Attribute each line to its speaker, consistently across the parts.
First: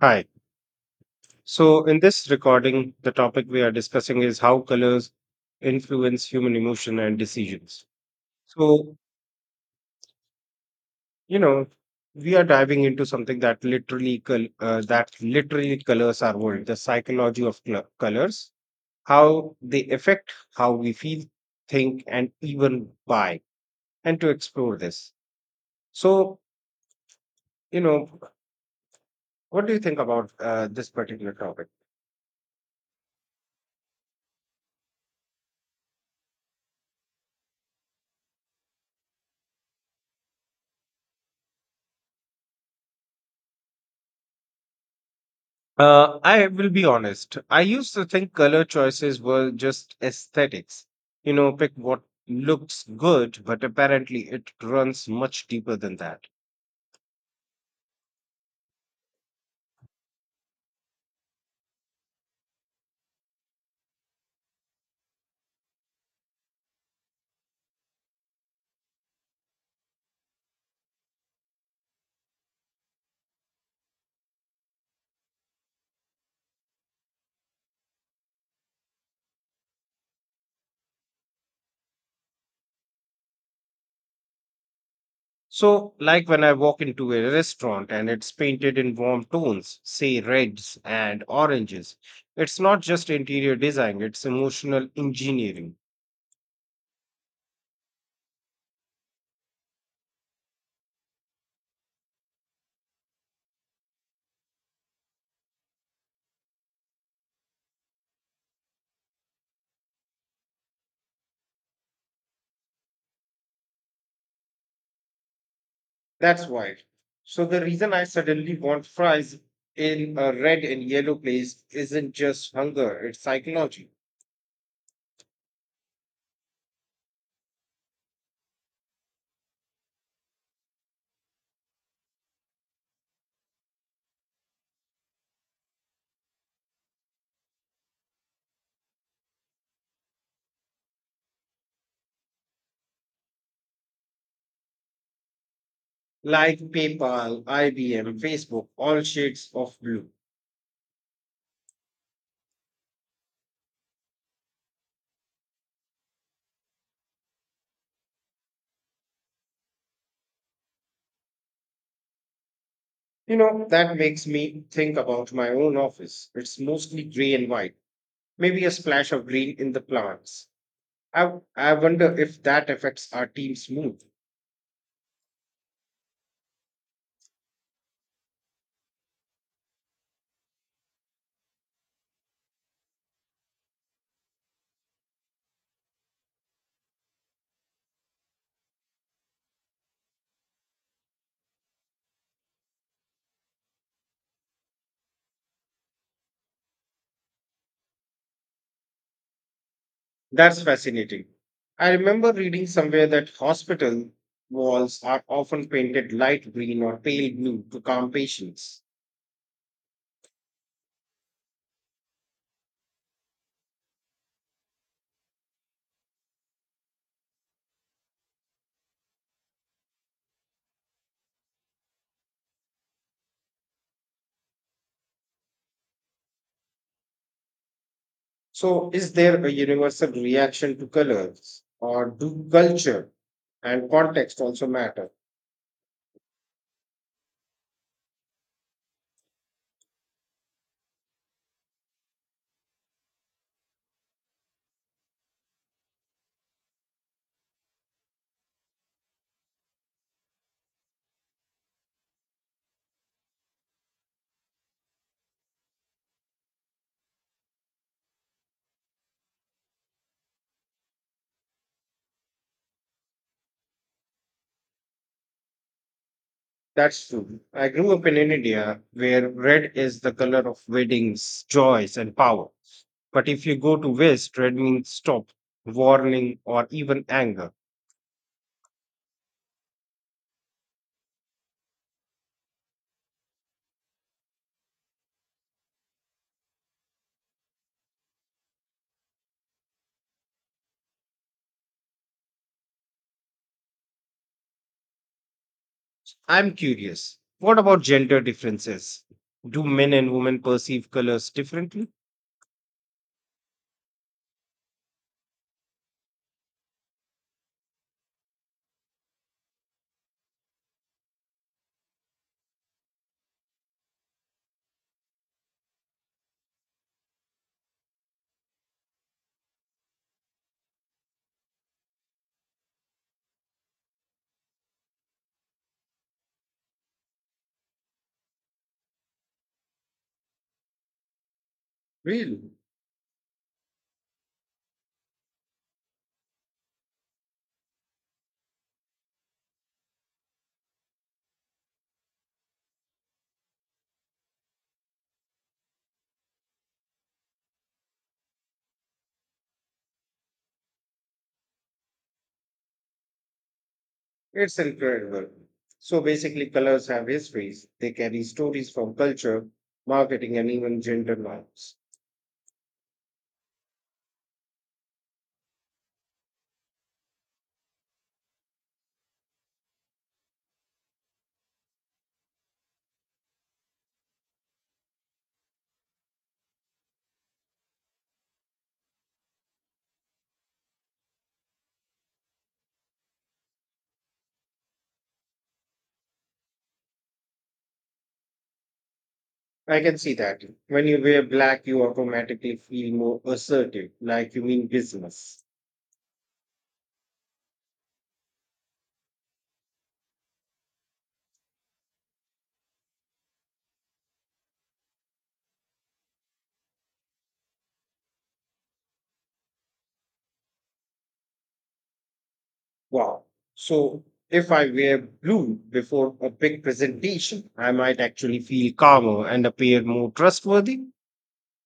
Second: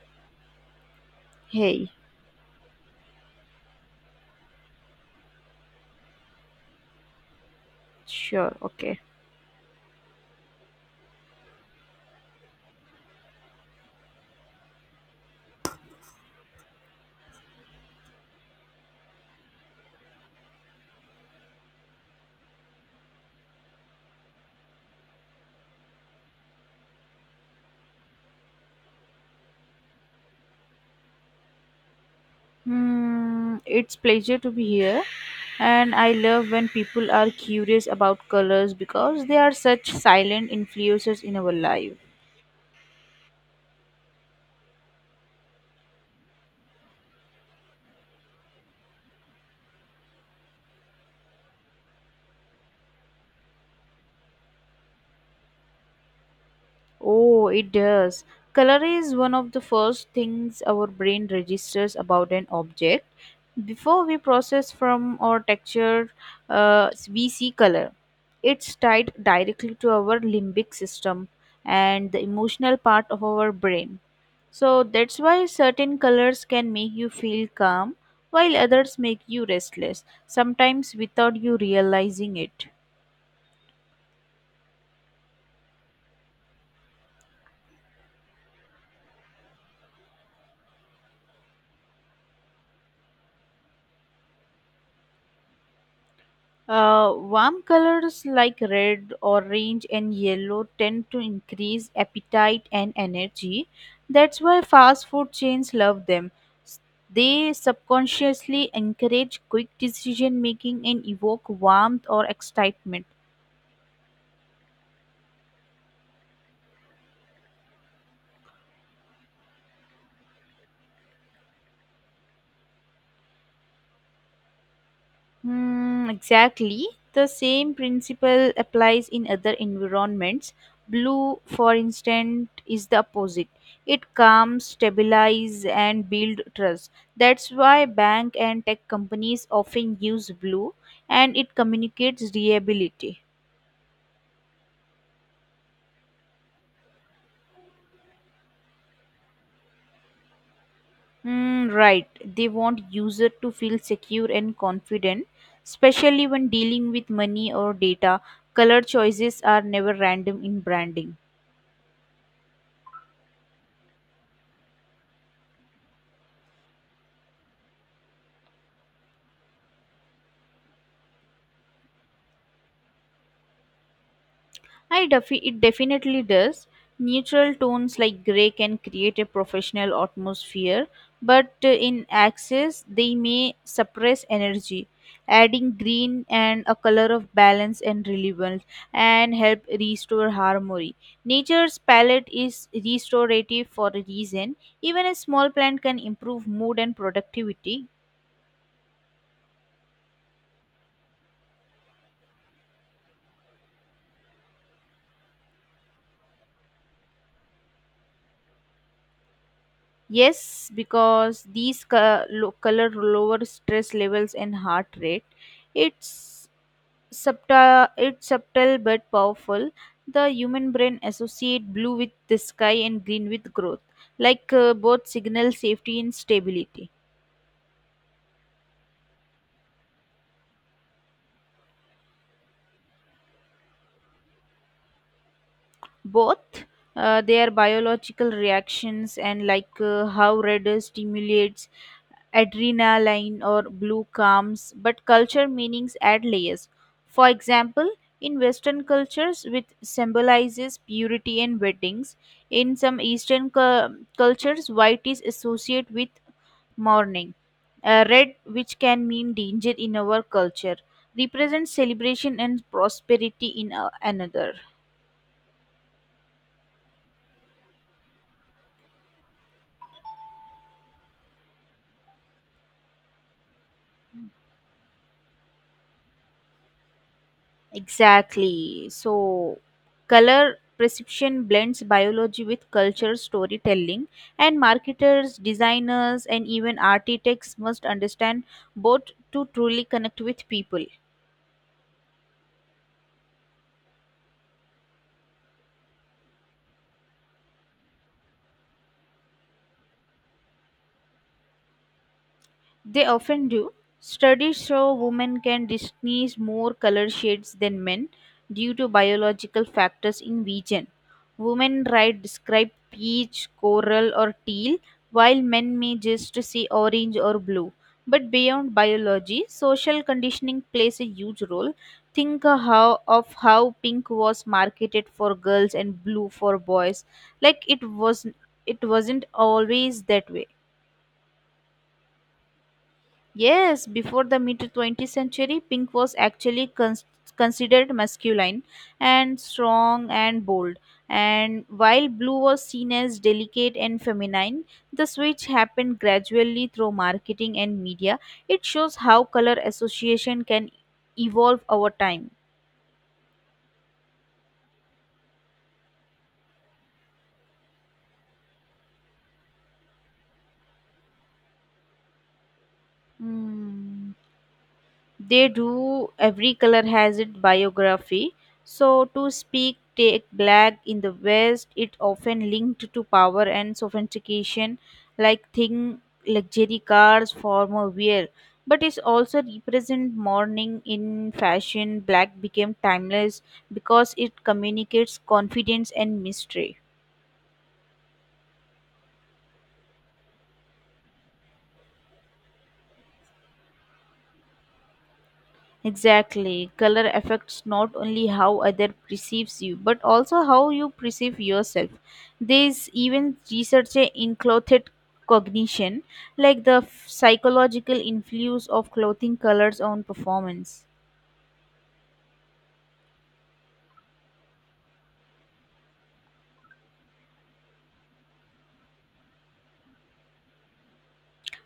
Speaker 1: Hi. So,
Speaker 2: Hey,
Speaker 1: in this recording, the topic we are discussing is how colors influence human emotion and decisions.
Speaker 2: sure,
Speaker 1: So,
Speaker 2: okay.
Speaker 1: you know, we are diving into something that literally colors our world, the psychology of colors, how they affect how we feel, think, and even buy, and to explore this. So, you know, what do you think about this particular topic?
Speaker 2: It's pleasure to be here, and I love when people are curious about colors because they are such silent influencers in our life.
Speaker 1: I will be honest. I used to think color choices were just aesthetics. You know, pick what looks good, but apparently it runs much deeper than that.
Speaker 2: Oh, it does. Color is one of the first things our brain registers about an object. Before we process from our texture, we see color. It's tied directly to our limbic system and the emotional part of our brain. So that's why certain colors can make you feel calm, while others make you restless, sometimes without you realizing it.
Speaker 1: So, like when I walk into a restaurant and it's painted in warm tones, say reds and oranges, it's not just interior design, it's emotional engineering.
Speaker 2: Warm colors like red, orange, and yellow tend to increase appetite and energy. That's why fast food chains love them. S- They subconsciously encourage quick decision making and evoke warmth or excitement.
Speaker 1: That's why. So, the reason I suddenly want fries in a red and yellow place isn't just hunger, it's psychology
Speaker 2: Hmm, exactly. The same principle applies in other environments. Blue, for instance, is the opposite. It calms, stabilize, and build trust. That's why bank and tech companies often use blue, and it communicates reliability.
Speaker 1: like PayPal, IBM, Facebook, all shades of blue.
Speaker 2: Hmm, right. They want user to feel secure and confident, especially when dealing with money or data. Color choices are never random in branding.
Speaker 1: You know, that makes me think about my own office. It's mostly gray and white, maybe a splash of green in the plants. I wonder if that affects our team's mood.
Speaker 2: It definitely does. Neutral tones like gray can create a professional atmosphere, but in access, they may suppress energy. Adding green and a color of balance and relevance and help restore harmony. Nature's palette is restorative for a reason. Even a small plant can improve mood and productivity.
Speaker 1: That's fascinating. I remember reading somewhere that hospital walls are often painted light green or pale blue to calm patients.
Speaker 2: Yes, because these color lower stress levels and heart rate. It's it's subtle but powerful. The human brain associate blue with the sky and green with growth, like both signal safety and stability.
Speaker 1: So, is there a universal reaction to colors, or do culture and context also matter?
Speaker 2: Both they are biological reactions, and like how red stimulates adrenaline or blue calms, but culture meanings add layers. For example, in Western cultures, which symbolizes purity and weddings, in some Eastern cultures, white is associated with mourning. Red, which can mean danger in our culture, represents celebration and prosperity in another.
Speaker 1: That's true. I grew up in India where red is the color of weddings, joys, and power. But if you go to West, red means stop, warning, or even anger.
Speaker 2: Exactly. So, color perception blends biology with culture storytelling, and marketers, designers, and even architects must understand both to truly connect with people.
Speaker 1: I'm curious, what about gender differences? Do men and women perceive colors differently?
Speaker 2: They often do. Studies show women can distinguish more color shades than men due to biological factors in region. Women right describe peach, coral, or teal, while men may just see orange or blue. But beyond biology, social conditioning plays a huge role. Think of how pink was marketed for girls and blue for boys. Like it was, it wasn't always that way.
Speaker 1: Really?
Speaker 2: Yes, before the mid 20th century, pink was actually considered masculine and strong and bold. And while blue was seen as delicate and feminine, the switch happened gradually through marketing and media. It shows how color association can evolve over time.
Speaker 1: It's incredible. So basically, colors have histories. They carry stories from culture, marketing, and even gender norms.
Speaker 2: Hmm, they do. Every color has its biography, so to speak. Take black in the west, it often linked to power and sophistication, like thing, luxury cars, formal wear, but it's also represent mourning. In fashion, black became timeless because it communicates confidence and mystery.
Speaker 1: I can see that. When you wear black, you automatically feel more assertive, like you mean business.
Speaker 2: Exactly. Color affects not only how other perceives you, but also how you perceive yourself. There is even research in clothed cognition, like the psychological influence of clothing colors on performance.
Speaker 1: Wow. So if I wear blue before a big presentation, I might actually feel calmer and appear more trustworthy.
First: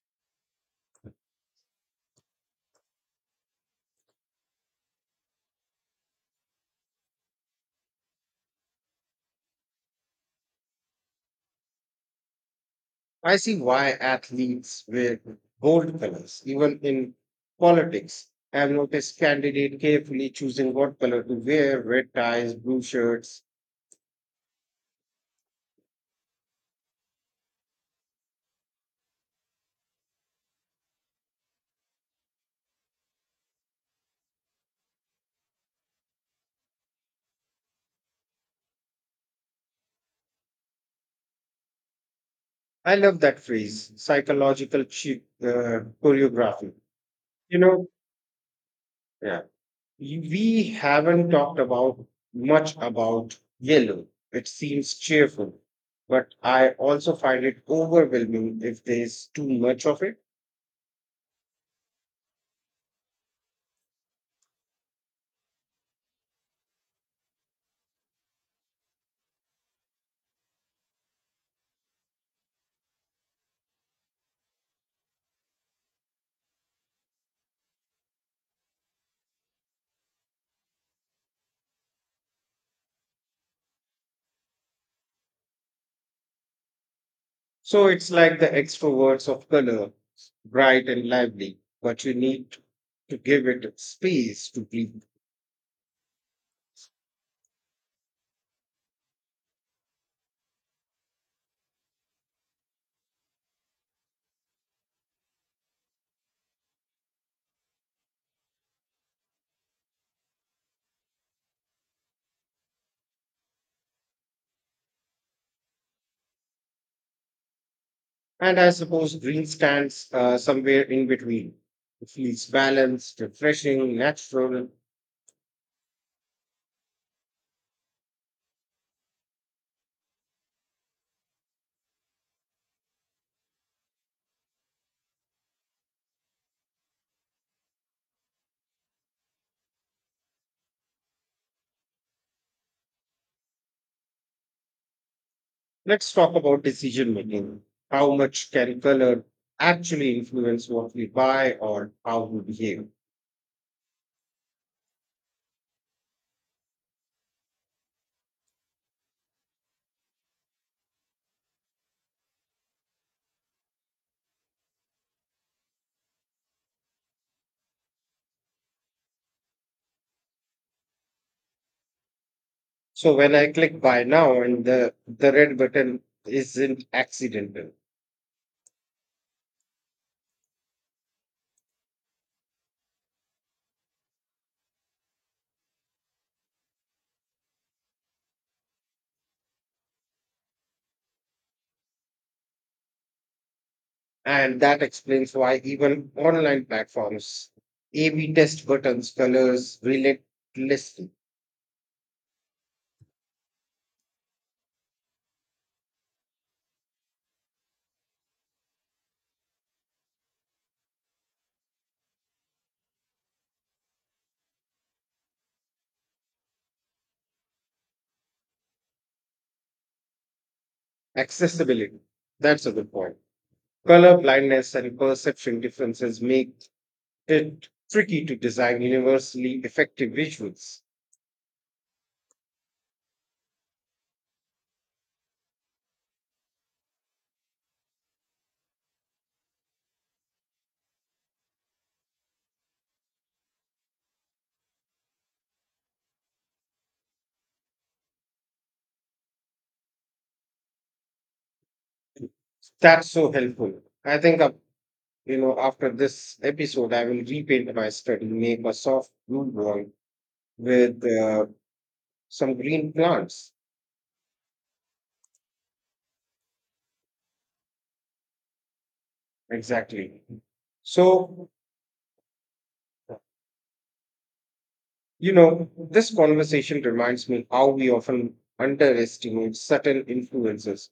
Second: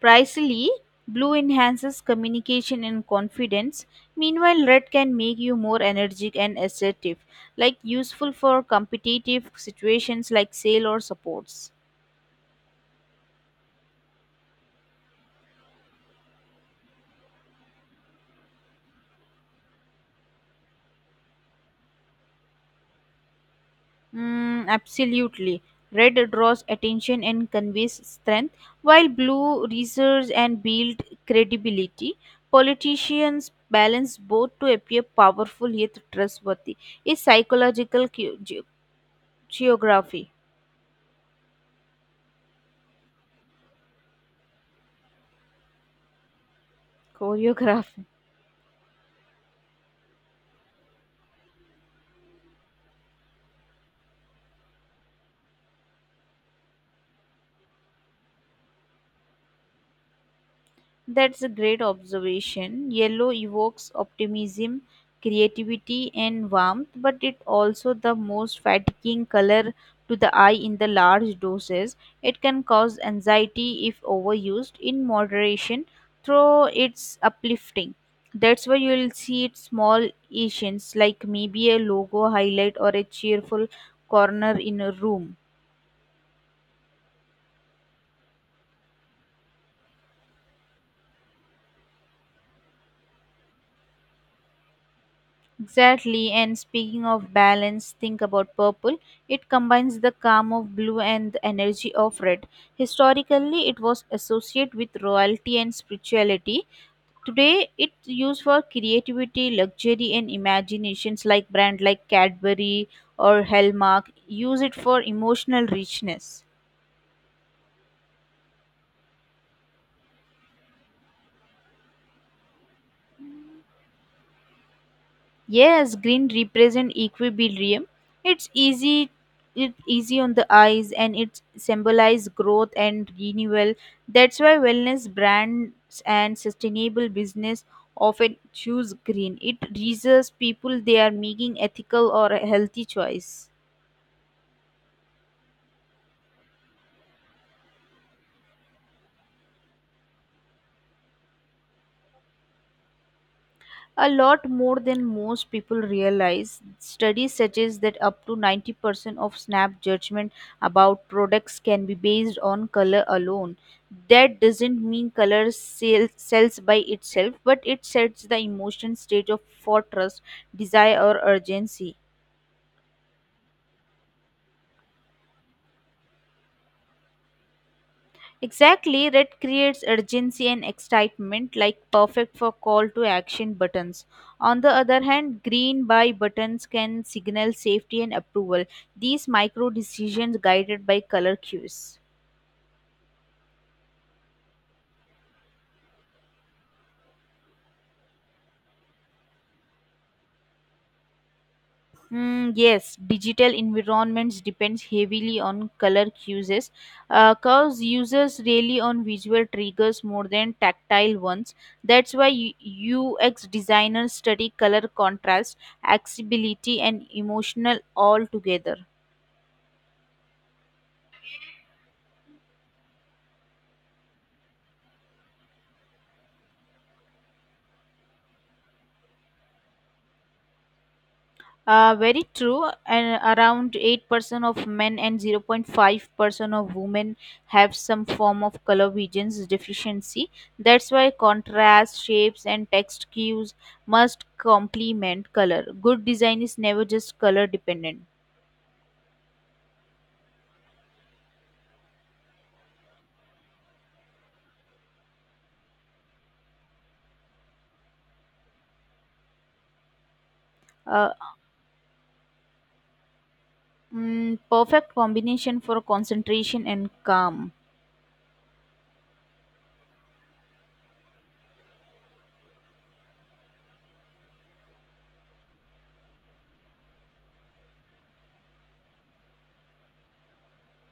Speaker 2: Precisely, blue enhances communication and confidence. Meanwhile, red can make you more energetic and assertive, like useful for competitive situations like sale or supports.
Speaker 1: I see why athletes wear bold colors, even in politics. I have noticed candidates carefully choosing what color to wear, red ties, blue shirts.
Speaker 2: Mm, absolutely. Red draws attention and conveys strength, while blue reserves and builds credibility. Politicians balance both to appear powerful yet trustworthy. It's psychological geography.
Speaker 1: I love that phrase, psychological choreography. You know,
Speaker 2: Choreography.
Speaker 1: yeah, we haven't talked about much about yellow. It seems cheerful, but I also find it overwhelming if there's too much of it.
Speaker 2: That's a great observation. Yellow evokes optimism, creativity, and warmth, but it also the most fatiguing color to the eye in the large doses. It can cause anxiety if overused. In moderation, though, it's uplifting. That's why you'll see it small Asians, like maybe a logo highlight or a cheerful corner in a room.
Speaker 1: So it's like the extroverts of color, bright and lively, but you need to give it space to breathe.
Speaker 2: Exactly, and speaking of balance, think about purple. It combines the calm of blue and the energy of red. Historically, it was associated with royalty and spirituality. Today, it's used for creativity, luxury, and imaginations, like brand like Cadbury or Hallmark use it for emotional richness.
Speaker 1: And I suppose green stands somewhere in between. It feels balanced, refreshing, natural.
Speaker 2: Yes, green represent equilibrium. It's easy it's easy on the eyes and it symbolizes growth and renewal. That's why wellness brands and sustainable business often choose green. It reassures people they are making ethical or healthy choice.
Speaker 1: Let's talk about decision making. How much can color actually influence what we buy or how we behave?
Speaker 2: A lot more than most people realize. Studies suggest that up to 90% of snap judgment about products can be based on color alone. That doesn't mean color sells by itself, but it sets the emotion stage of for trust, desire, or urgency.
Speaker 1: So when I click buy now and the red button isn't accidental.
Speaker 2: Exactly, red creates urgency and excitement, like perfect for call to action buttons. On the other hand, green buy buttons can signal safety and approval. These micro decisions guided by color cues.
Speaker 1: And that explains why even online platforms, A/B test buttons, colors relentlessly.
Speaker 2: Mm, yes, digital environments depends heavily on color cues. Curves users really on visual triggers more than tactile ones. That's why UX designers study color contrast, accessibility, and emotional all together.
Speaker 1: Accessibility. That's a good point. Color blindness and perception differences make it tricky to design universally effective visuals.
Speaker 2: Very true. And around 8% of men and 0.5% of women have some form of color vision deficiency. That's why contrast, shapes, and text cues must complement color. Good design is never just color dependent.
Speaker 1: That's so helpful. I think, after this episode, I will repaint my study, make a soft blue wall with
Speaker 2: Uh,
Speaker 1: some green plants.
Speaker 2: Perfect combination for concentration and calm.
Speaker 1: Exactly. So this conversation reminds me how we often underestimate certain influences.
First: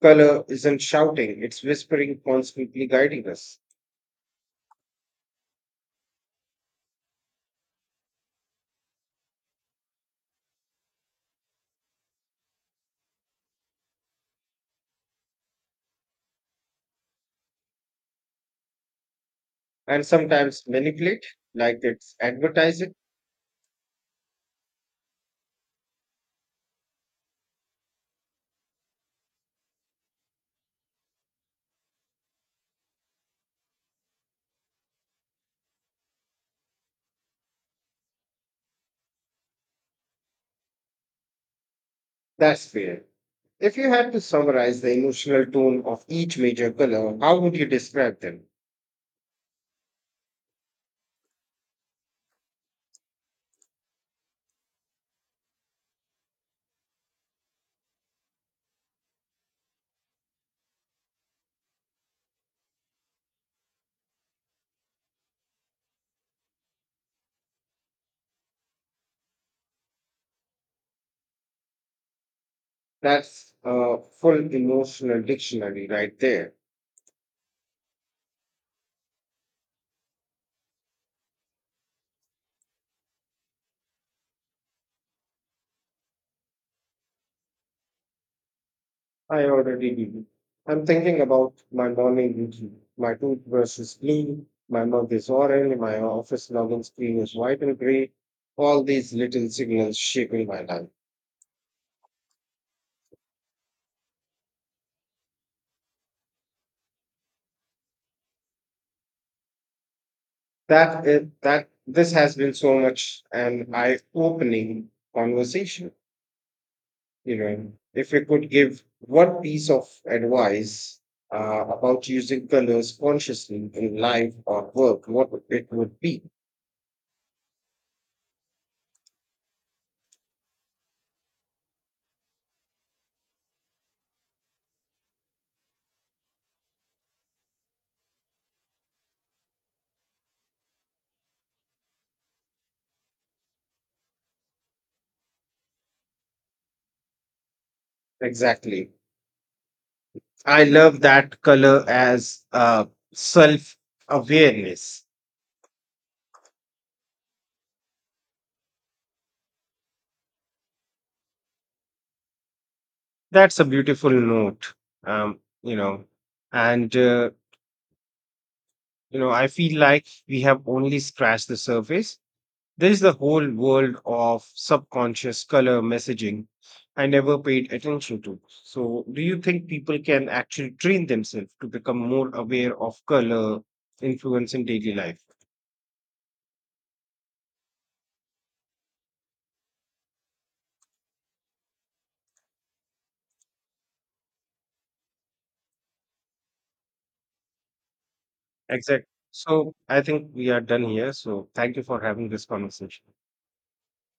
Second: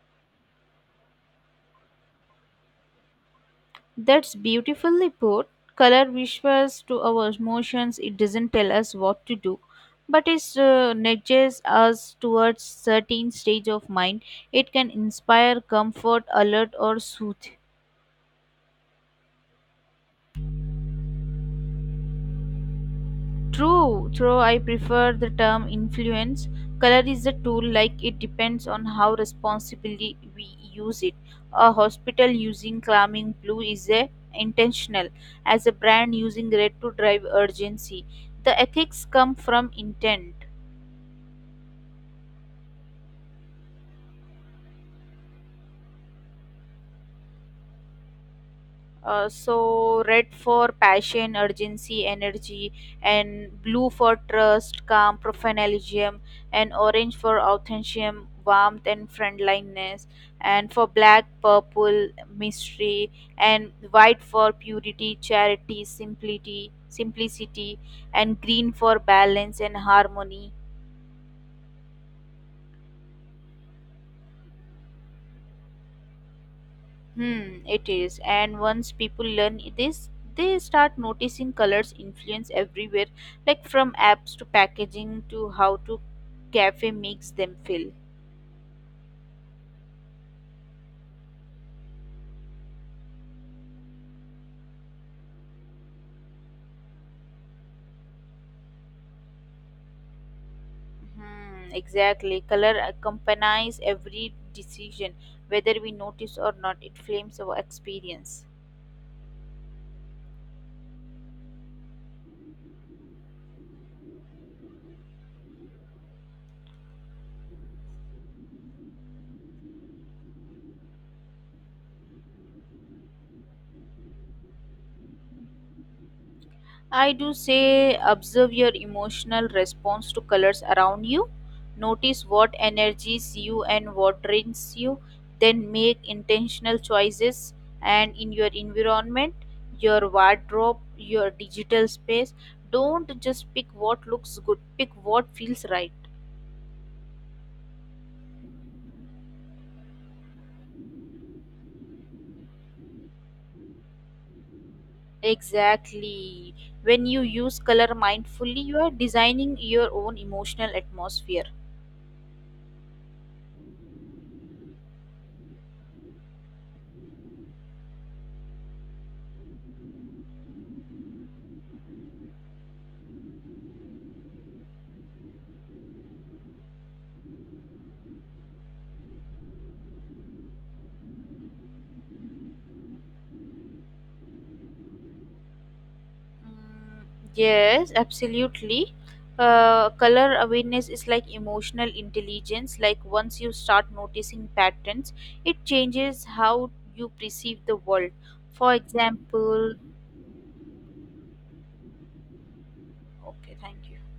Speaker 1: Color isn't shouting, it's whispering, constantly guiding us,
Speaker 2: That's beautifully put. Color whispers to our emotions. It doesn't tell us what to do, but it nudges us towards certain stage of mind. It can inspire comfort, alert, or soothe.
Speaker 1: and sometimes manipulate like it's advertising.
Speaker 2: True, though I prefer the term influence. Color is a tool, like it depends on how responsibly we use it. A hospital using calming blue is a intentional, as a brand using red to drive urgency. The ethics come from intent.
Speaker 1: That's fair. If you had to summarize the emotional tone of each major color, how would you describe them?
Speaker 2: So, red for passion, urgency, energy, and blue for trust, calm, professionalism, and orange for authenticity, warmth, and friendliness, and for black, purple, mystery, and white for purity, charity, simplicity, and green for balance and harmony.
Speaker 1: That's a full emotional dictionary right there.
Speaker 2: Hmm, it is. And once people learn this, they start noticing colors influence everywhere, like from apps to packaging to how to cafe makes them feel.
Speaker 1: I already did. I'm thinking about my morning routine. My toothbrush is blue, my mug is orange, my office login screen is white and gray. All these little signals shaping my life.
Speaker 2: Hmm, exactly. Color accompanies every decision, whether we notice or not. It frames our experience.
Speaker 1: That is, that This has been so much an eye-opening conversation. You know, if we could give one piece of advice about using colors consciously in life or work, what it would be
Speaker 2: I do say observe your emotional response to colors around you. Notice what energies you and what drains you. Then make intentional choices and in your environment, your wardrobe, your digital space. Don't just pick what looks good, pick what feels right.
Speaker 1: exactly? I love that color as self awareness.
Speaker 2: Exactly. When you use color mindfully, you are designing your own emotional atmosphere.
Speaker 1: That's a beautiful note, um, you know. And, uh, I feel like we have only scratched the surface. There is the whole world of subconscious color messaging I never paid attention to. So, do you think people can actually train themselves to become more aware of color influence in daily life?
Speaker 2: Mm, yes, absolutely. Color awareness is like emotional intelligence. Like once you start noticing patterns, it changes how you perceive the world. For
Speaker 1: Exactly. So,
Speaker 2: example,
Speaker 1: I think we are done here. So, thank you for having this conversation.
Speaker 2: okay, thank you.